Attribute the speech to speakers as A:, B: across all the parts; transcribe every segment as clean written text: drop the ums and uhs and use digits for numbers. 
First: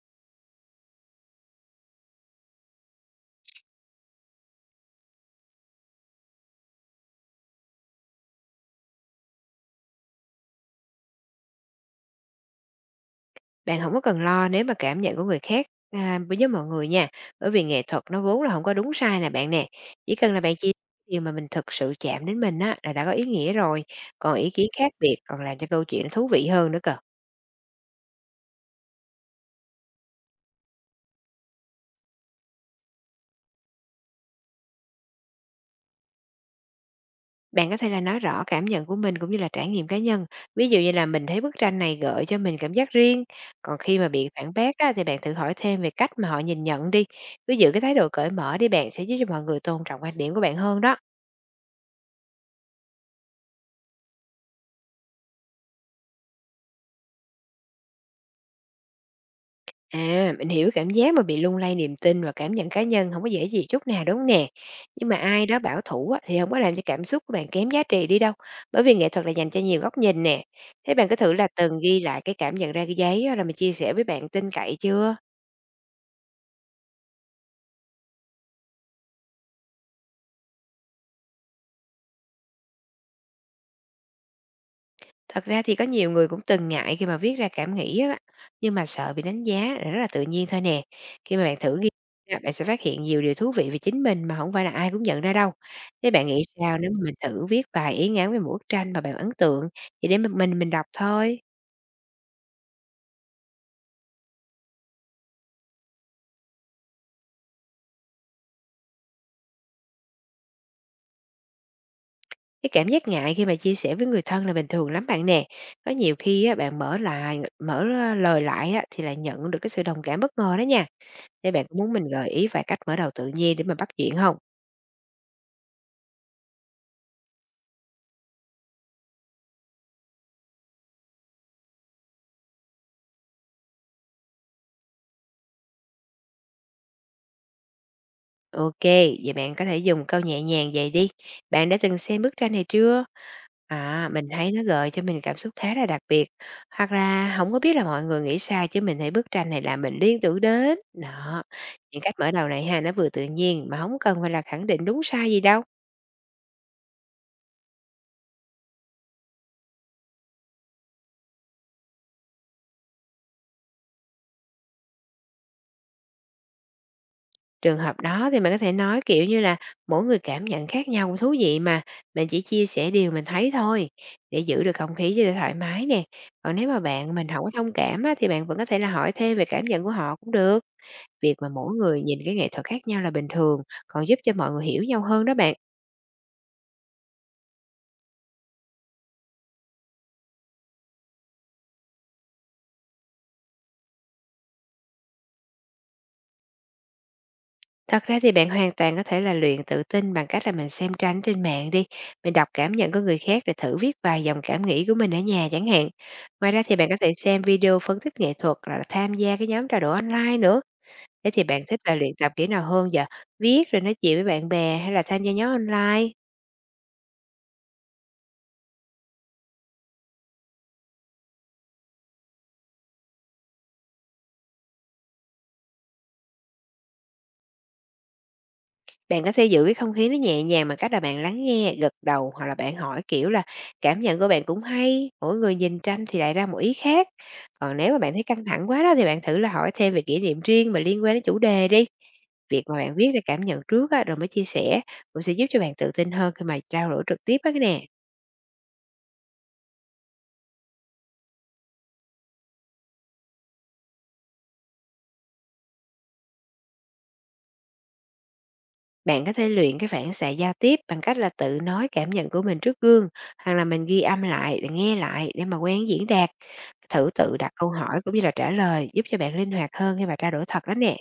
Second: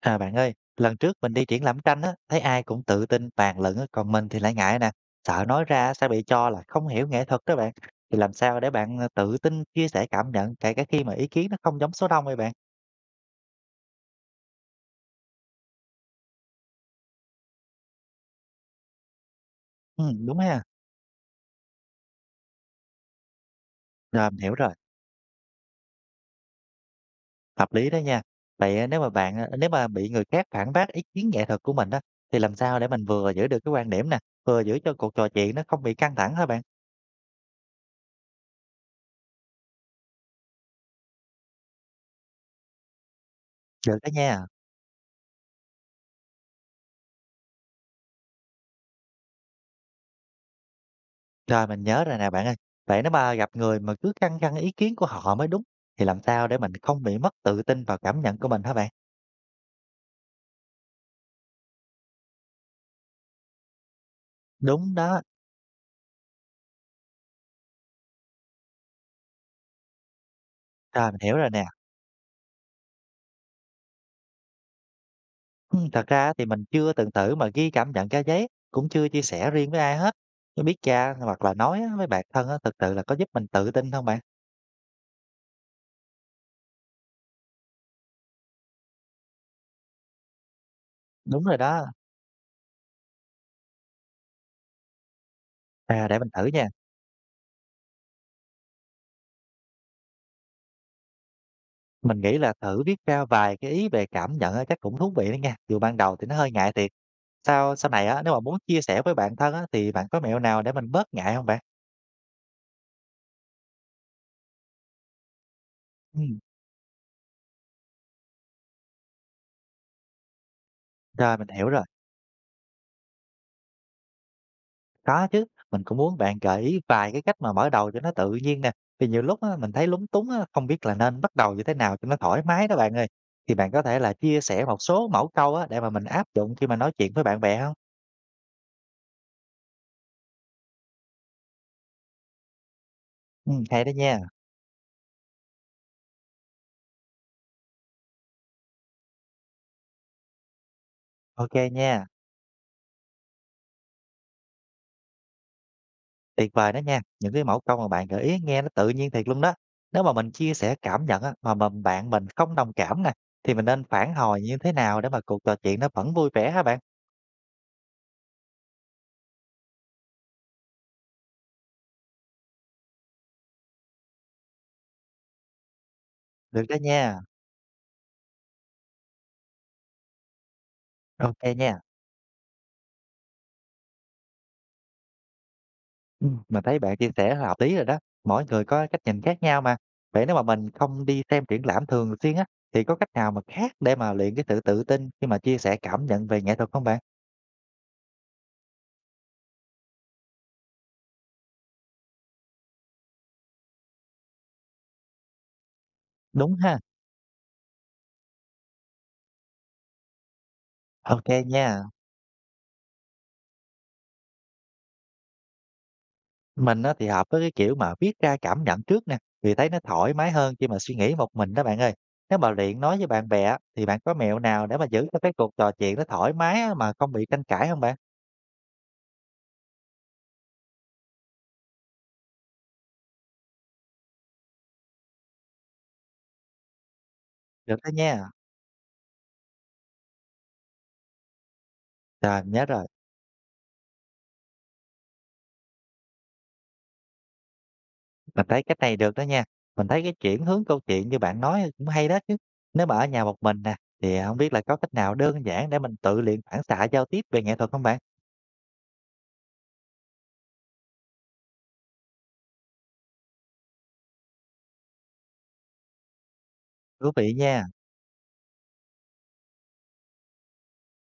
A: À bạn ơi, lần trước mình đi triển lãm tranh á, thấy ai cũng tự tin bàn luận á, còn mình thì lại ngại nè, sợ nói ra sẽ bị cho là không hiểu nghệ thuật đó bạn. Thì làm sao để bạn tự tin chia sẻ cảm nhận kể cả khi mà ý kiến nó không giống số đông vậy bạn?
B: Bạn không có cần lo nếu mà cảm nhận của người khác, à, đối với mọi người nha, bởi vì nghệ thuật nó vốn là không có đúng sai nè bạn nè.
A: Ừ,
B: Chỉ cần
A: đúng
B: là bạn
A: ha.
B: chia sẻ điều mà mình thực sự chạm đến mình á, là đã có ý nghĩa rồi,
A: Rồi
B: còn
A: mình
B: ý
A: hiểu
B: kiến
A: rồi,
B: khác biệt còn làm cho câu chuyện nó thú vị hơn nữa cơ.
A: hợp lý đó nha. Vậy nếu mà bị người khác phản bác ý kiến nghệ thuật của mình á thì làm sao để mình vừa giữ được cái quan điểm nè, vừa giữ cho cuộc trò chuyện nó không bị căng thẳng hả bạn?
B: Bạn có thể là nói rõ cảm nhận của mình cũng như là trải nghiệm cá nhân, ví dụ như là mình thấy bức tranh này gợi cho mình cảm giác riêng. Còn
A: Được
B: khi
A: đó
B: mà bị
A: nha.
B: phản bác á, thì bạn thử hỏi thêm về cách mà họ nhìn nhận đi, cứ giữ cái thái độ cởi mở đi bạn, sẽ giúp cho mọi người tôn trọng quan điểm của bạn hơn đó.
A: Rồi, mình nhớ rồi nè bạn ơi. Vậy nếu mà gặp người mà cứ khăng khăng ý kiến của họ mới đúng, thì làm sao để mình không bị mất tự tin vào cảm nhận của mình hả bạn?
B: À, mình hiểu cảm giác mà bị lung lay niềm tin và cảm nhận cá nhân không có dễ gì chút nào, đúng hông nè?
A: Đúng
B: Nhưng mà
A: đó,
B: ai đó bảo thủ á, thì không có làm cho cảm xúc của bạn kém giá trị đi đâu, bởi vì nghệ thuật là dành cho nhiều góc nhìn nè. Thế bạn
A: rồi
B: có
A: mình
B: thử
A: hiểu
B: là
A: rồi nè.
B: từng ghi lại cái cảm nhận ra cái giấy á, rồi mình chia sẻ với bạn tin cậy chưa?
A: Thật ra thì mình chưa từng thử mà ghi cảm nhận ra giấy, cũng chưa chia sẻ riêng với ai hết. Nhưng biết cha hoặc là nói á với bạn thân á, thực sự là có giúp mình tự tin không bạn?
B: Thật ra thì có nhiều người cũng từng ngại khi mà viết ra cảm nghĩ á, nhưng mà sợ bị đánh giá là rất là tự nhiên thôi nè. Khi
A: Đúng
B: mà
A: rồi
B: bạn thử
A: đó.
B: ghi ra, bạn sẽ phát hiện nhiều điều thú vị về chính mình mà không phải là ai cũng nhận ra đâu.
A: À,
B: Thế
A: để
B: bạn
A: mình
B: nghĩ
A: thử nha.
B: sao nếu mà mình thử viết vài ý ngắn về một bức tranh mà bạn ấn tượng, chỉ để một mình đọc thôi?
A: Mình nghĩ là thử viết ra vài cái ý về cảm nhận á, chắc cũng thú vị đó nha. Dù ban đầu thì nó hơi ngại thiệt. Sau sau này á, nếu mà muốn chia sẻ với bạn thân á, thì bạn có mẹo nào để mình bớt ngại không bạn?
B: Cái cảm giác ngại khi mà chia sẻ với người thân là bình thường lắm bạn nè. Có nhiều
A: Ừm,
B: khi á, bạn mở lời lại á, thì lại nhận được cái sự đồng cảm bất ngờ đó nha.
A: rồi, mình
B: Thế bạn
A: hiểu
B: có
A: rồi.
B: muốn mình gợi ý vài cách mở đầu tự nhiên để mà bắt chuyện không?
A: Có chứ, mình cũng muốn bạn gợi ý vài cái cách mà mở đầu cho nó tự nhiên nè. Vì nhiều lúc á, mình thấy lúng túng á, không biết là nên bắt đầu như thế nào cho nó thoải mái đó bạn ơi. Thì bạn có thể là chia sẻ một số mẫu câu á, để mà mình áp dụng khi mà nói chuyện với bạn bè không?
B: OK, vậy bạn có thể dùng câu nhẹ nhàng vậy đi. Bạn đã từng xem bức tranh này chưa?
A: Hay đó
B: À,
A: nha.
B: mình thấy nó gợi cho mình cảm xúc khá là đặc biệt. Hoặc là không có biết là mọi người nghĩ sao, chứ mình thấy bức tranh này làm mình liên tưởng đến. Đó,
A: Ok
B: những
A: nha,
B: cách mở đầu này ha, nó vừa tự nhiên mà không cần phải là khẳng định đúng sai gì đâu.
A: tuyệt vời đó nha. Những cái mẫu câu mà bạn gợi ý nghe nó tự nhiên thiệt luôn đó. Nếu mà mình chia sẻ cảm nhận á, mà bạn mình không đồng cảm nè, thì mình nên phản hồi như thế nào để mà cuộc trò chuyện nó vẫn vui vẻ hả bạn?
B: Trường hợp đó thì mình có thể nói, kiểu như là, mỗi người cảm nhận khác nhau thú vị mà, mình chỉ chia sẻ điều mình thấy thôi, để giữ được không khí cho thoải mái nè. Còn
A: Được
B: nếu
A: đó
B: mà bạn
A: nha,
B: mình không có thông cảm á, thì bạn vẫn có thể là hỏi thêm về cảm nhận của họ cũng được. Việc
A: ok
B: mà mỗi
A: nha.
B: người nhìn cái nghệ thuật khác nhau là bình thường, còn giúp cho mọi người hiểu nhau hơn đó bạn.
A: Mình thấy bạn chia sẻ là hợp lý rồi đó, mỗi người có cách nhìn khác nhau mà. Vậy nếu mà mình không đi xem triển lãm thường xuyên á, thì có cách nào mà khác để mà luyện cái sự tự tin khi mà chia sẻ cảm nhận về nghệ thuật không bạn?
B: Thật ra thì bạn hoàn toàn có thể là luyện tự tin bằng cách là mình xem tranh trên mạng đi, mình đọc cảm nhận của người khác rồi thử viết vài dòng cảm nghĩ của mình ở nhà chẳng hạn. Ngoài
A: Đúng
B: ra thì
A: ha,
B: bạn có thể xem video phân tích nghệ thuật hoặc là tham gia cái nhóm trao đổi online nữa.
A: ok
B: Thế thì bạn thích
A: nha.
B: là luyện tập kỹ nào hơn vậy? Viết, rồi nói chuyện với bạn bè, hay là tham gia nhóm online?
A: Mình á, thì hợp với cái kiểu mà viết ra cảm nhận trước nè, vì thấy nó thoải mái hơn khi mà suy nghĩ một mình đó bạn ơi. Nếu mà luyện nói với bạn bè á, thì bạn có mẹo nào để mà giữ cho cái cuộc trò chuyện nó thoải mái á, mà không bị tranh cãi không bạn?
B: Bạn có thể giữ cái không khí nó nhẹ nhàng bằng cách là bạn lắng nghe, gật đầu, hoặc là bạn hỏi kiểu là cảm nhận của bạn cũng hay, mỗi người nhìn tranh thì lại ra một ý khác.
A: Được
B: Còn
A: đó
B: nếu mà bạn thấy
A: nha.
B: căng thẳng quá đó thì bạn thử là hỏi thêm về kỷ niệm riêng mà liên quan đến chủ đề đi.
A: Rồi, mình
B: Việc
A: nhớ
B: mà
A: rồi.
B: bạn viết ra cảm nhận trước á, rồi mới chia sẻ, cũng sẽ giúp cho bạn tự tin hơn khi mà trao đổi trực tiếp đó nè.
A: Mình thấy cách này được đó nha. Mình thấy cái chuyển hướng câu chuyện như bạn nói cũng hay đó chứ. Nếu mà ở nhà một mình nè, thì không biết là có cách nào đơn giản để mình tự luyện phản xạ giao tiếp về nghệ thuật không bạn?
B: Bạn có thể luyện cái phản xạ giao tiếp bằng cách là tự nói cảm nhận của mình trước gương, hoặc là mình ghi âm lại, nghe lại để mà quen diễn đạt. Thử
A: Thú vị
B: tự đặt
A: nha.
B: câu hỏi cũng như là trả lời giúp cho bạn linh hoạt hơn khi mà trao đổi thật đó nè.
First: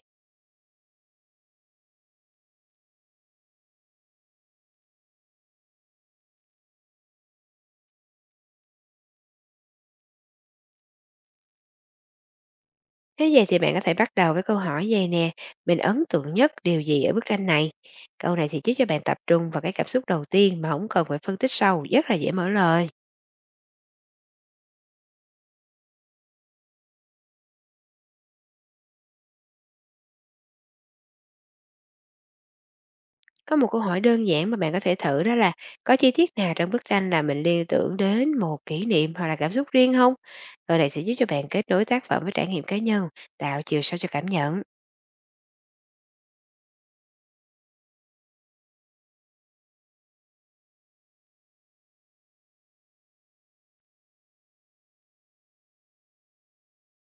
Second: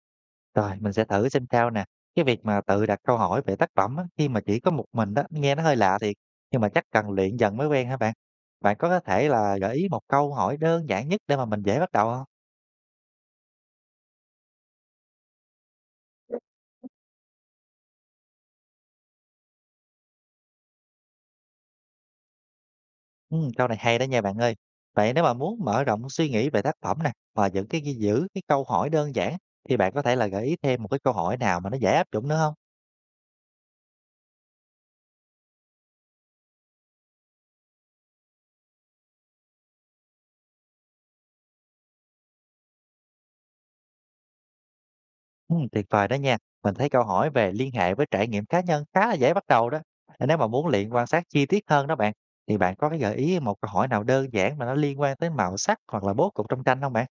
A: Rồi, mình sẽ thử xem sao nè. Cái việc mà tự đặt câu hỏi về tác phẩm á, khi mà chỉ có một mình đó, nghe nó hơi lạ thiệt. Nhưng mà chắc cần luyện dần mới quen hả bạn? Bạn có thể là gợi ý một câu hỏi đơn giản nhất để mà mình dễ bắt đầu không?
B: Thế vậy thì bạn có thể bắt đầu với câu hỏi về nè, mình ấn tượng nhất điều gì ở bức tranh này? Câu này thì giúp cho bạn tập trung vào cái cảm xúc đầu tiên mà không cần phải phân tích sâu, rất là dễ mở lời.
A: Câu này hay đó nha bạn ơi. Vậy nếu mà muốn mở rộng suy nghĩ về tác phẩm nè, và những cái ghi giữ cái câu hỏi đơn giản thì bạn có thể là gợi ý thêm một cái câu hỏi nào mà nó dễ áp dụng nữa không?
B: Có một câu hỏi đơn giản mà bạn có thể thử đó là: có chi tiết nào trong bức tranh là mình liên tưởng đến một kỷ niệm hoặc là cảm xúc riêng không? Câu này sẽ giúp cho bạn kết nối tác phẩm với trải nghiệm cá nhân, tạo chiều sâu cho cảm nhận.
A: Tuyệt vời đó nha. Mình thấy câu hỏi về liên hệ với trải nghiệm cá nhân khá là dễ bắt đầu đó. Ờ, nếu mà muốn luyện quan sát chi tiết hơn đó bạn, thì bạn có cái gợi ý một câu hỏi nào đơn giản mà nó liên quan tới màu sắc hoặc là bố cục trong tranh không bạn?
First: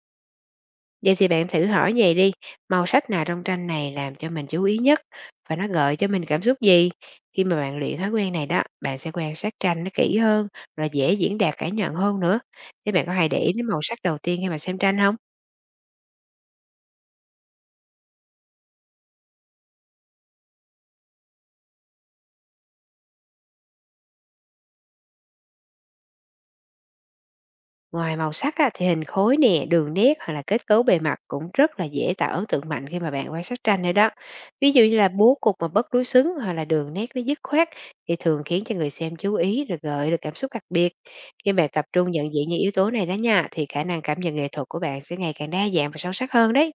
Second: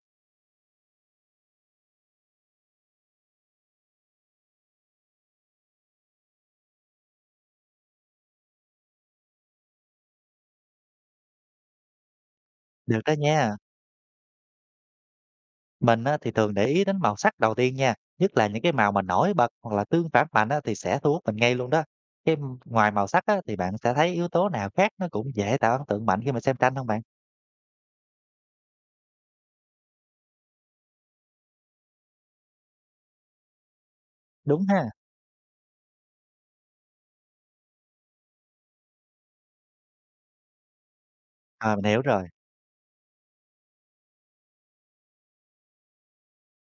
B: Vậy thì bạn thử hỏi vậy đi: màu sắc nào trong tranh này làm cho mình chú ý nhất, và nó gợi cho mình cảm xúc gì? Khi mà bạn luyện thói quen này đó, bạn sẽ quan sát tranh nó kỹ hơn và dễ diễn đạt cảm nhận hơn nữa. Thế
A: Được
B: bạn
A: đó
B: có hay để ý
A: nha.
B: đến màu sắc đầu tiên khi mà xem tranh không?
A: Mình á, thì thường để ý đến màu sắc đầu tiên nha, nhất là những cái màu mà nổi bật hoặc là tương phản mạnh á, thì sẽ thu hút mình ngay luôn đó. Ngoài màu sắc á, thì bạn sẽ thấy yếu tố nào khác nó cũng dễ tạo ấn tượng mạnh khi mà xem tranh không bạn?
B: Ngoài màu sắc á, thì hình khối nè, đường nét, hoặc là kết cấu bề mặt cũng rất là dễ tạo ấn tượng mạnh khi mà bạn quan sát tranh nữa đó.
A: Đúng
B: Ví dụ
A: ha.
B: như là bố cục mà bất đối xứng, hoặc là đường nét nó dứt khoát, thì thường khiến cho người xem chú ý rồi gợi được cảm xúc đặc biệt. Khi bạn
A: À, mình
B: tập
A: hiểu
B: trung
A: rồi.
B: nhận diện những yếu tố này đó nha, thì khả năng cảm nhận nghệ thuật của bạn sẽ ngày càng đa dạng và sâu sắc hơn đấy.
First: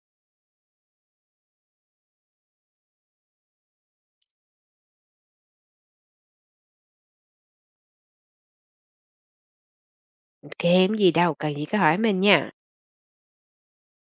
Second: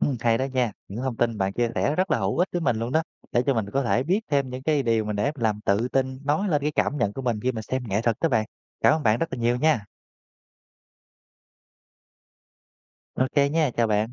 A: Ừ, hay đó nha. Những thông tin bạn chia sẻ rất là hữu ích với mình luôn đó. Để cho mình có thể biết thêm những cái điều mình để làm tự tin nói lên cái cảm nhận của mình khi mà xem nghệ thuật đó bạn. Cảm ơn bạn rất là nhiều nha.
B: Kém gì đâu, cần gì cứ hỏi mình nha.
A: Ok nha, chào bạn.